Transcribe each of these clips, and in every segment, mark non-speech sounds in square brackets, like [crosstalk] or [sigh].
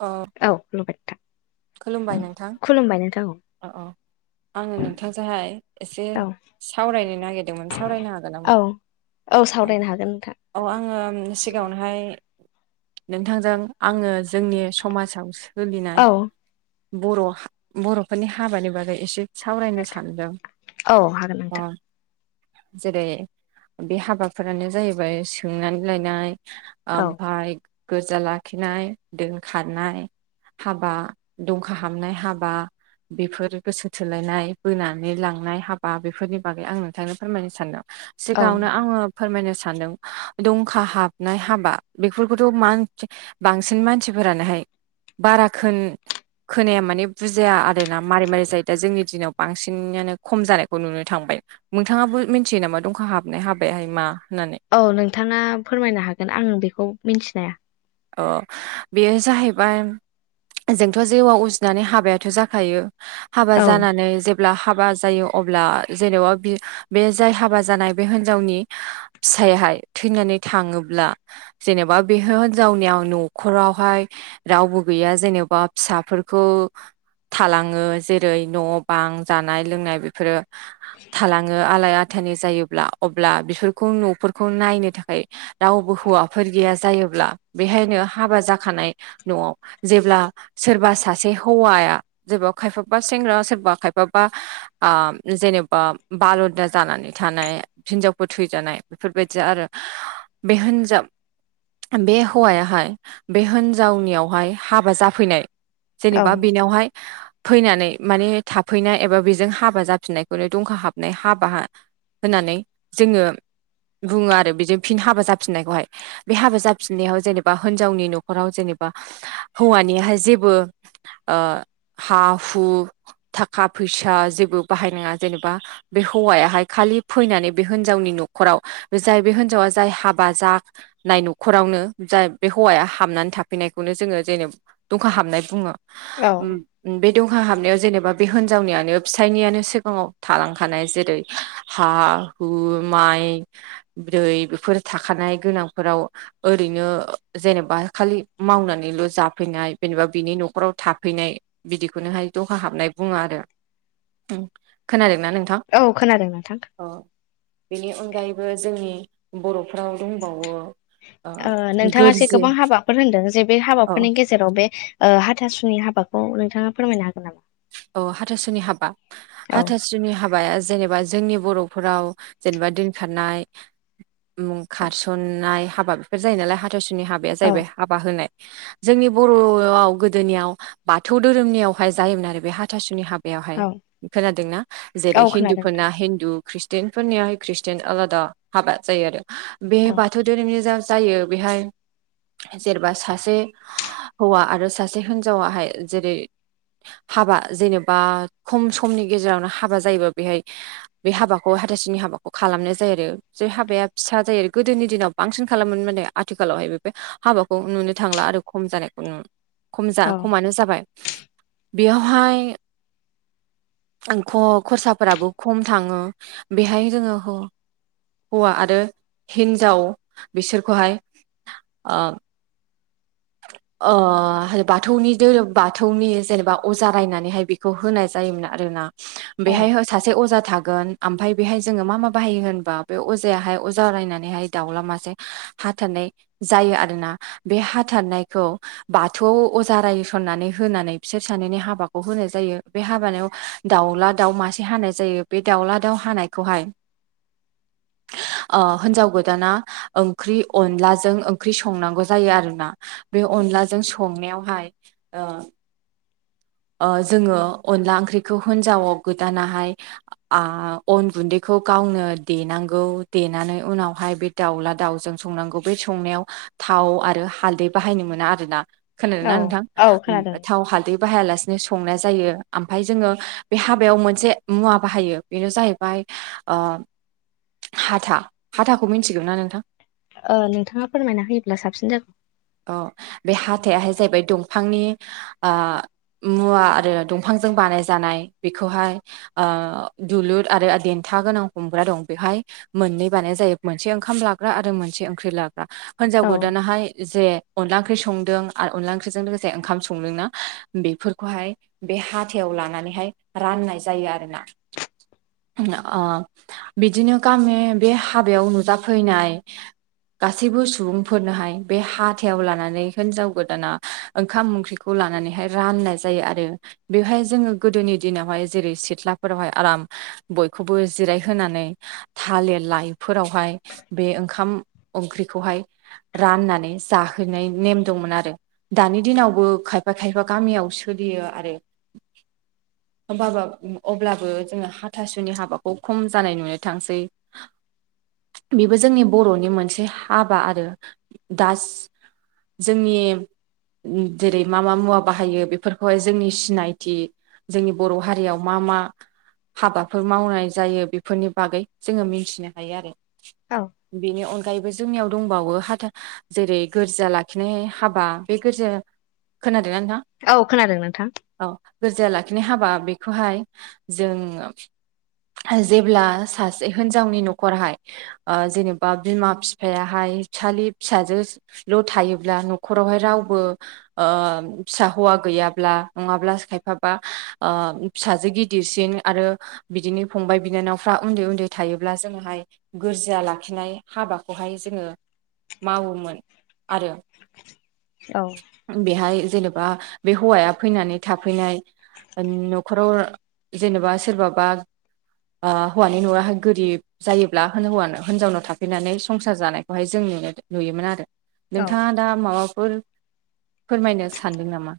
अ औ [unintelligible] खुलुमबाय नोंथां खुलुमबाय नोंथां औ अ अ आङो नोंथांजोंहाय एसे औ सावरायनो नागिरदोंमोन सावरायनो हागोन औ नामा औ सावरायनो हागोन नोंथां औ आङो सिगाङावनोहाय नोंथांजों आङो जोंनि समाजाव सोलिनाय औ बर' बर'फोरनि हाबानि बागै एसे सावरायनो सानदों औ हागोन अ नोंथां जेरै बे हाबाफोरानो जाहैबाय सोंनानै लायनाय औ ओमफफ्राय गोजा लाखिनाय दोनखनाय हाबा दंखा हाबनाय हाबा बेफोर गोसो थोलायनाय बोनानै लांनाय हाबा बेफोरनि बागै आं नोंथांनो फोरमायनो सानदों औ सिगाङावनो नोंथां आङो फोरमायनो सान सानदों दंखा हाबनाय हाबा बेफोरखौथ' मानस बांसिन मानसिफोरानोहाय बाराखोन खोनाया माने बुजाया आरोना मारै मारै जायो दा जोंनि दिनाव बांसिनानो खम जानायखौ नुनो मोन थांबाय नोंथाङाबो मिथियो नामा दंखा हाबनाय हाबायहाय मा होननानै? औ नोंथाङा फोरमायनो हागोन आं बेखौ मिथिनाया औ बेयो जाहैबाय जोंथ' जेवआव उजिनानै हाबायाथ' जाखायो हाबा औ जानानै जे ब्ला हाबा जायो अब्ला जेनेबा बे जाय हाबा जानाय बे हिनजावनि फिाइहाय थैनानै थाङोब्ला जेनेबा बेह हिनजावनियाव न'खरावहाय रावबो गैया जेनेबा फिसाफोरखौ थालाङो जेरै न' बां जानाय लोंनाय बेफोरो थालाङो आलाय थानि जायोब्ला अब्ला बिफोरखौ न'फोरखौ नायनो थाखाय रावबो हौवाफोर गैया जायोब्ला बेहायनो हाबा जाखानाय न'आव जेब्ला सोरबा सासे हौवाया जे खायफाबा सेंग्रा सोरबा खायफाबा आ जेनेबा बालुदा जानानै थानाय हिनजावफोर थैजानाय बेफोरबायदि आरो बे होनजा ब हौवायाहाय बे हिनजावनियावहाय हाबा जाफैनाय औ जेनेबा बेनावहाय फैनानै माने थाफैनाय एबा बेजों हाबा जाफिननायखौनो दंखा हाबनाय हाबा होनानै जोङो बुङो आरो बिजों फिन हाबा जाफिननायखौहाय बे हाबा जाफिननायाव जेनेबा हिनजावनि न'खराव जेनेबा हौवानिाय जेबो ओ हा हु थाखा फैसा जे बा जेनेबा बे ह फैनानै बे हिनजावनि न'खराव जाय बे हिनजावा जाय हाबा जानाय न'खरावनो जाय बे हौवाया हाबनानै थाफैनायखौनो जोङो जेनेब दुंखा हाबनाय बुङो औ बे दुंखा हाबनायाव जेनेबा बे हिनजावनियानो फिसाइनियानो सिगाङाव थालांखानाय जेरै हा हु माय थै बेफोर थाखानाय गोनांफोराव ओरैनो जेनेबा खालि मावनानैल' जाफैनाय जेनेबा बिनि न'खराव थाफैनाय बिदिखौनोहाय दखा हाबनाय बुङो आरो खोनादों। नोंथां औ खोनादों नोंथां बेनि अनगायैबो जोंनि। बर'फ्राव दंबावो। ओ ओनोंथाङा जे गोरजि गोबां हाबाफोर होनदों जे बे औ हाबाफोरनि गेजेराव बे। ओ हाथासुनि हाबाखौ नोंथाङा फोरमायनो हागोन नामा। औ हाथासुनि हाबा औ हाथासुनि हाब। बाया जेनेबा जोंनि बर'फोराव जेनेबा दोनखारनाय। उ खारसननाय हाबा बेफोर जायो नालाय हाथाइसुनि हाबाया औ जाहैबाय हाबा होनाय। जोंनि बर'आव गोदोनियाव बाथौ धोरोमनियावहाय जायोमोन आरो बे हाथासुनि हाब। बेवहाय औ खोनादोंना औ जेरै खोनादों नोंथां हिन्दुफोरना हिन्दु। खृषटियानफोरनियाहाय खृषटियान आलादा हाबा जायो आरो बे औ बाथौ धोरोमनि जा। जायो बेहाय। जेरबा सासे हौवा आरो सासे हिनजावाहाय जेरै। हाबा जेनेबा खम समनि गेजेरावनो हाबा जायोब बेहाय बे हाबाखौ हाथासुनि। हाबाखौ खालामनाय जायो आरो जे हाबाया फिसा जायो गोदोनि दिनाव बांसिन खालामोन माने आथिखालावहाय बे। हाबाखौ नुनो थांला आरो खम जानायखौ खम औ खमानो जाबाय। बेयावहाय। आंथ खरसाफोराबो खम थाङो बेहाय जोङो। हौवा आरो हिन्जाव बिसोरखौहाय ओ। [unintelligible] [inaudible] अ बाथौनि धोरोम बाथौनि जेनेबा अजा रायनानैहाय बेखौ होनाय जायोमोन आरोना। औ बेहाय सासे अजा था। गोन ओमफाय जों बेहाय मा मा बाहायो होनबा बेयाव अजाया अजारायनानै दाउला मासे। हाथारनाय जायो आरोना बे ह। थार नायखौ बाथौआव अजा रायसननानै होनानै बिसोर सानैनि हाबाखौ होनाय जायो बे। हाबानायाव दाउला दाउ मासे हानाय जायो बे दाउला दाउ हानायखौ हाय। [unintelligible] [inaudible] अह हिन्जाव गोदाना ओंख्रि अनलाजों ओंख्रि संनांगौ जायो आरोना। बे अनलाजों संनायावहाय ओ। ओ जोङो अनला ओंख्रिखौ हिन्जावाव गोदानाहाय अन गुन्दैखौ गाव। गावनो देनांगौ देनानै उनावहाय बे दाउला दाउजों संनांगौ बे संनायाव थाव। थाव आरो हालदै बाहायनो मोना आरोना खोनादों औ ना नोंथां औ खोनादों थाव हालदै। बाहायालासेनो संनाय जायो ओमफ्राय जोङो बे हाबायाव मोनसे मुवा बाहायो बेनो जाहैबाय। ओ हाथा हाथाखौ मिथिगोना नोंथां। ओ नोंथाङा फोरमायना होयोब्ला साबसिन जागौ। औ बे हाथाइाहाय जाहैबाय दं। फांनि मुवा आरो दंफांजों बानाय जानाय बेखौहाय ओ। ओ दुलुर आरो देन्था गोनां हमग्रा दं बेवहाय मोननै बानाय जायो मोनसे ओंखाम लाग्रा। आरो मोनसे ओंख्रि लाग्रा हिनजाव औ गोदानाहाय जे। अनला ओंख्रि संदों आरो अनला ओंख्रिजों लोगोसे ओंखाम संदों ना बेफोरखौहाय बे हाथायाव। लनानै राननाय जायो आरोना। ओ बिदिनो गामि बे हाबायाव नुजाफैनाय। गासैबो सुबुंफोरनोहाय बे हा। हाथायाव लानानै हिनजाव गोदाना ओंखाम ओंख्रिखौ लानानैहाय राननाय जायो आरो बेहाय। जोङो गोदोनि दिनावहाय जेरै सिथ्लाफोरावहाय आराम बयखौबो जिरायहोनानै। थालिर लाइफोरावहाय बे ओंखाम ओंख्रिखौहाय राननानै जाहो। फेरनाय नेम दंमोन आरो दानि दिनावबो खायफा खायफा गामियाव सोलियो आरो। [unintelligible] [inaudible] होमबाबो अब्लाबो जोङो हाथासुनि हाबाखौ खम जानाय नुनो थांसै। बेबो जोंनि बर'नि मोनसे हाबा आरो दा। जोंनि जेरै मा मा मुवा बाहायो बेफोरखौहाय जोंनि सिनायथि जोंनि बर' हारियाव मा मा हाबाफोर मावनाय जायो बेफोरनि बागै जोङो मिथिनो हायो आरो औ बेनि अनगायैबो जोंनियाव दंबावो हाथार जेरै गोर्जा लाखिनाय हाबा बे गोरजा खोनादो औ खोनादों नोंथां [inaudible] [unintelligible] माने हाबा बेखौहाय जों हो जेब्ला सासे हिनजावनि न'खरहाय ओ जेनेबा बिमा बिफायाहाय फिसालि फिसाजो ल' थायोब्ला न'खरावहाय रावबो ओ फिसा हौवा गैयाब्ला नङाब्ला खायफाबा ओ फिसाजो गिदिरसिन आरो बिदिनो फंबाय बिनानावफ्रा उन्दै उन्दै थायोब्ला जोङोहाय गोरजिया लाखिनाय हाबाखौहाय जोङो मावोमोन। आरो औ बेहाय जेनेबा बे हौवाया फैनानै थाफैनाय न'खराव जेनेबा सोरबाबा ओ हौवानि न'खरहा गोरिब जायोब्ला होने हिनजावनाव थाफैनानै संसार जानायखौहाय जों नुयोमोन आरो औ नोंथाङा दा माबाफोर फोरमायनो सानदों नामा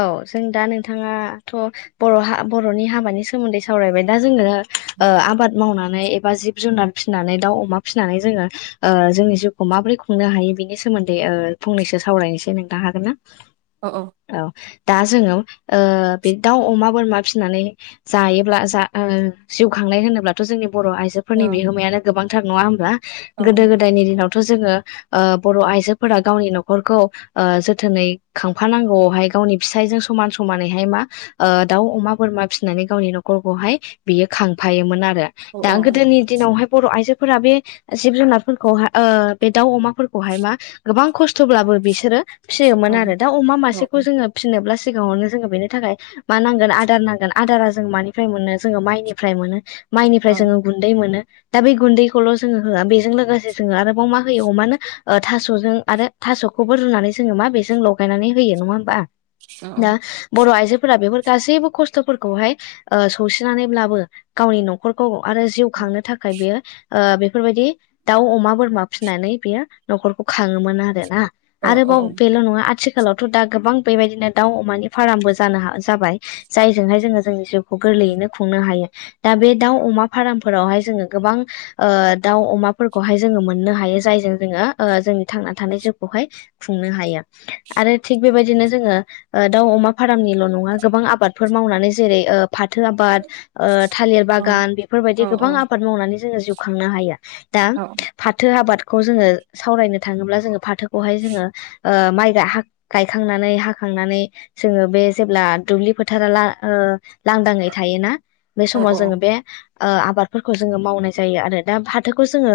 औ जों दा नोंथाङाथ' बर' बर'नि हाबानि सोमोन्दै सावरायबाय दा जोङो। ओ आबाद मावनानै एबा जिब जुनार फिसिनानै दाउ अमा फिसिनानै जोङो ओ जोंनि जिउखौ माबोरै खुंनो हायो? बिनि सोमोन्दै ओ फंनैसो सावरायनोसै नोंथां हागोन ना अह अह औ दा जोङो ओ बे दाउ अमा बोरमा फिसिनानै जायोब्ला जा ओ जिउ खांनाय होनोब्लाथ' जोंनि बर' औ आइजोफोरनि बिहोमायानो गोबांथार नङा होमबा औ गोदो गोदायनि दिनाव थ' जोङो ओ बर' आइजोफोरा गावनि न'खरखौ ओ जोथोनै खांफानांगौ ओमफाय गावनि फिसायजों समान समानैहाय मा ओ दाव अमा बोरमा फिसिनानै गावनि नखरखौ हाय बि बियो खांफायोमोन आरो औ दा गोदोनि दिनावहाय बर' आयजो फोरा बे जिब जुनारफोरखौहाय बे ओ दाउ अमाफोरखौहाय मा गोबां खस्थ'ब्लाबो बिसोरो औ फिसियोमोन आरो दा अमा औ मासेखौ जोङो फिसिनोब्लासो सिगाङावनो जोङो बेनि थाखाय मा नांगोन आदार नांगोन आदारा जों मानिफ्राय मोनो जोङो माइनिफ्राय मोनो औ माइनिफ्राय जोङो गुन्दै मोनो। दा बे गुन्दैखौल' जोङो होआ बेजों लोगोसे जोङो आरोबाव मा होयो हमानो ओ थास'जों आरो थास'खौबो रुनानै जोङो मा बेजों लगायनानै होयो नङा होमबा औ दा बर' आइजो फोर बेफोर गासैबो खस्थ'फोरखौहाय ओ सौसिनानैब्लाबो गावनि न'खरखौ आरो जिउ खांनो थाखाय बेयो ओ बेफोरबायदि दाउ अमा बोरमा फिसिनानै बेयो न'खरखौ खाङोमोन आरो ना औ आरोबाव बेल' नङा आथिखालावथ' दा गोबां बेबायदिनो दाउ अमानि फार्मबो जानो हा जाबाय जायजोंहाय जोङो जोंनि गोरलैयैनो खुंनो हायो दा बे दाउ अमा फारमफोरावहाय जोङो गोबां ओ दाउ अमाफोरखौहाय जोङो मोननो हायो जायजों जोङो ओ जोंनि थांनानै थानाय जिउखौहाय खुंनो हायो आरो थिग बेबायदिनो जोङो ओ दाउ अमा फर्मनिल' नङा गोबां आबादफोर मावनानै जेरै ओ फाथो आबाद ओ थालिर औ बागान बेफोरबायदि औ गोबां आबाद मावनानै जोङो जिउ खांनो हायो दा उम फाथो आबाद खौ जोङो सावरायनो थाङोब्ला जोङो फाथोखौहाय जोङो ओ माइ हा गायखांनानै हाखांनानै जोङो बे जेब्ला दुब्लि फोथारा ला लांदांङै थायोना बे औ उम औ समाव जोङो बे ओ आबादफोरखौ जोङो मावनाय जायो आरो दा फाथोखौ जोङो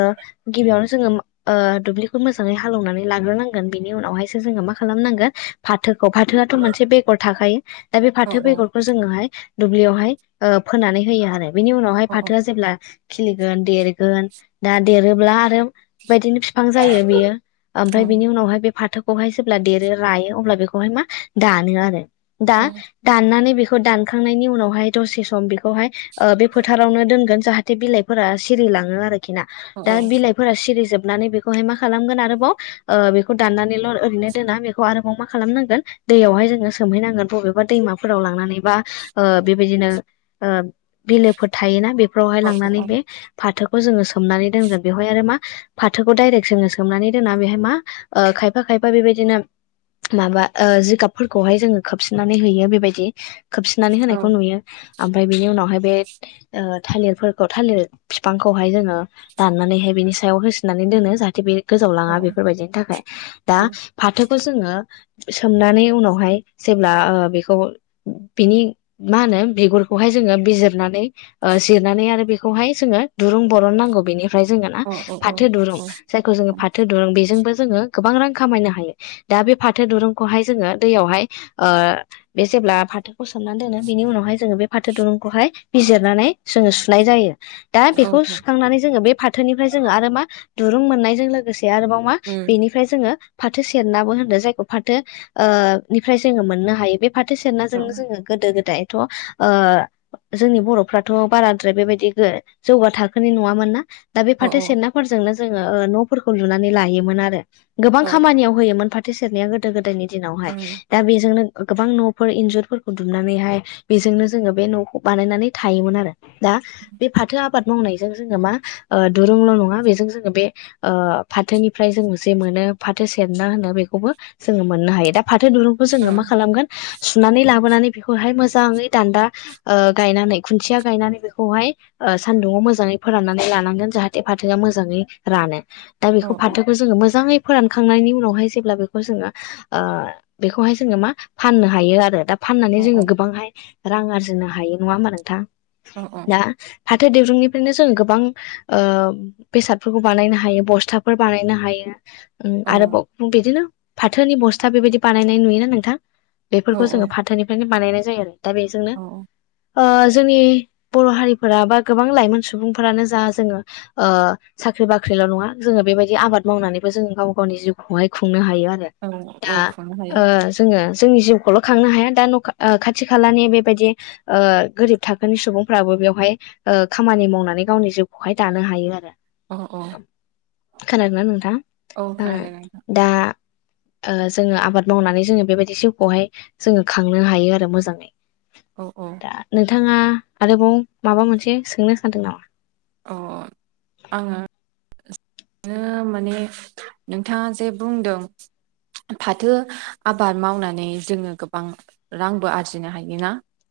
गिबियावनो जोङो ओ दुब्लिखौ मोजाङै हाल एवनानै लाग्रोनांगोन बिनि उनाव हायसो जोङो माखालाम नांगोन फाथो फाथोखौ फाथोआथ' मोनसे बेगर थाखायो दा बे फाथो बेगरखौ जोङोहाय दुब्लियावहाय ओ फोननानै होयो आरो बेनि उनावहाय फाथोआ जेब्ला खिलिगोन देरगोन दा देरोब्ला आरो बेबायदिनो बिफां जायो बेयो ओमफ्राय बिनि उनावहाय बे फाथोखौहाय जेब्ला देरो रायो अब्ला बेखौ हाय मा दानो आरो दा दाननानै बेखौ दानखांनायनि उनावहाय दसे सम बे खौहाय ओ बे फोथारावनो दोनगोन जाहाथे बिलाइफोरा सिरिलाङो आरो। दा बिलाइफोरा सिरि जोब नानै बेखौहाय मा आरोबाव ओ दाननानैल' ओरैनो दोना बेखौ आरोबाव मा खालामनांगोन दैयावहाय जोङो सोमहैनांगोन बबेबा दैमाफोराव लांनानै बा ओ बेबायदिनो ओ बिलोफोर थायोना बेफोरावहाय लांनानै बे फाथो खौ जोङो सोमनानै दोनगोन बेवहाय आरो मा फाथोखौ दाइरेक्ट जोङो सोमनानै दोनना बेवहाय मा ओ खायफा खाय फा बेबायदिनो माबा ओ जिगाबफोरखौहाय जोङो खोबसिननानै होयो बेबायदि खोबसिननानै होनायखौ नुयो। ओमफ्राय बेनि उनावहाय बे ओ थालिरफोरखौ थालिर बिफांखौहाय जोङो दाननानैहाय बिनि सायाव होसोनानै दोनो जाहाथे बे गोजाव लाङा बेफोरबायदिनि थाखाय। दा फाथोखौ जोङो सोमनानै उनावहाय जेब्ला ओ बेखौ बिनि मा होनो बिगुरखौहाय जोङो बिजिरनानै ओ जिरनानै आरो बेखौहाय जोङो दुरुं बरन नांगौ बेनिफ्राय जोङो ना औ फाथो दुरुं जायखौ जोङो फाथो दुरुं बेजोंबो जोङो गोबां रां खमायनो हायो। दा बे फाथो दुरुंखौहाय जोङो दैयावहाय ओ बे जेब्ला फाथो होसननानै दोनो बिनि उनावहाय जोङो बे फाथो दुरुंखौहाय बिजिरनानै जोङो सुनाय जायो। दा बेखौ सुखांनानै जोङो बे फाथोनिफ्राय जोङो आरो मा दुरुं मोननायजों लोगोसे आरोबाव मा बेनिफ्राय जोङो फाथो सेरनाबो होनदों जाय खौ फाथो ओ निफ्राय जोङो मोननो हायो। बे फाथो सेरनाजोंनो जोङो गोदो गोदाय थ' ओ जोंनि बर'फ्राथ' बाराद्राय बेबायदि जौगा थाखोनि नङामोन ना दा बे फाथो सेरनाफोरजोंनो जोङो ओ न'फोरखौ लुनानै लायोमोन आरो गोबां खामानियाव होयोमोन फा थो सेरनाया गोदो गोदायनि दिनावहाय। दा बेजोंनो गोबां न'फोर इन्जुरफोरखौ दुमनानैहाय बेजोंनो जोङो बे न'खौ बानायनानै थायोमोन आरो। दा बे फाथो आबाद मावनायजों जोङो मा ओ दुरुंल' नङा बेजों जोङो बे ओ फाथोनिफ्राय जोङो जे मो नो फाथो सेरना होनो बेखौबो जोङो मोननो हायो। दा फाथो दुरुंखौ जोङो मा खालामगोन सुनानै लाबोनानै बेखौहाय मोजाङै दान्दा ओ गायनानै खुन्थिया गायनानै बेखौहाय ओ सान्दुङाव मोजाङै फोराननानै लानांगोन जाहाथे फाथोआ मोजाङै रानो। दा बेखौ फाथोखौ जोङो मोजाङै फोरानखांनायनि उनावहाय जेब्ला बे खौ जोङो ओ बेखौहाय जोङो मा फाननो हायो आरो। दा फाननानै जोङो गोबांहाय रां आरजिनो हायो नङा होमबा नोंथां? औ दा फाथो दिरुंनिफ्रायनो जोङो गोबां ओ बेसादफोरखौ बानायनो हायो बस्थाफोर बानायनो हायो ओम औ आरोबाव बिदिनो फाथोनि बस्था बेबायदि बानायनाय नुयोना नोंथां। औ बेफोरखौ जोङो फाथोनिफ्रायनो बानायनाय जायो आरो दा बेजोंनो औ जोंनि बर' हारिफोरा बा गोबां लाइमोन सुबुंफोरानो जा जोङो ओ सा ख्रि-बाख्रिल' नङा जोङो बेबायदि आबाद मावनानैबो जोङो गाव गावनि जिउखौहाय खुंनो हायो। औ औ दा खुंनो हायो ओ जोङो जोंनि जिउखौल' खांनो हाया। दा न' खाथि खालानि बेबायदि ओ गोरिब थाखोनि सुबुंफ्राबो बेवहाय ओ खामानि मावनानै गावनि जिउखौहाय दानो हायो आरो। अ' अ' खोनादोंना नोंथां ओ नोंथां दा ओ जोङो आबाद मावनानै जोङो बेबायदि जिउखौहाय जोङो खांनो हायो आरो मोजाङै। औ औ दा नोंथाङा आरोबाव माबा मोनसे सोंनो सानदों नामा? अ' आङो [unintelligible] माने नोंथाङा जे बुंदों फाथो आबाद मावनानै जोङो गोबां रांबो आरजिनो हायोना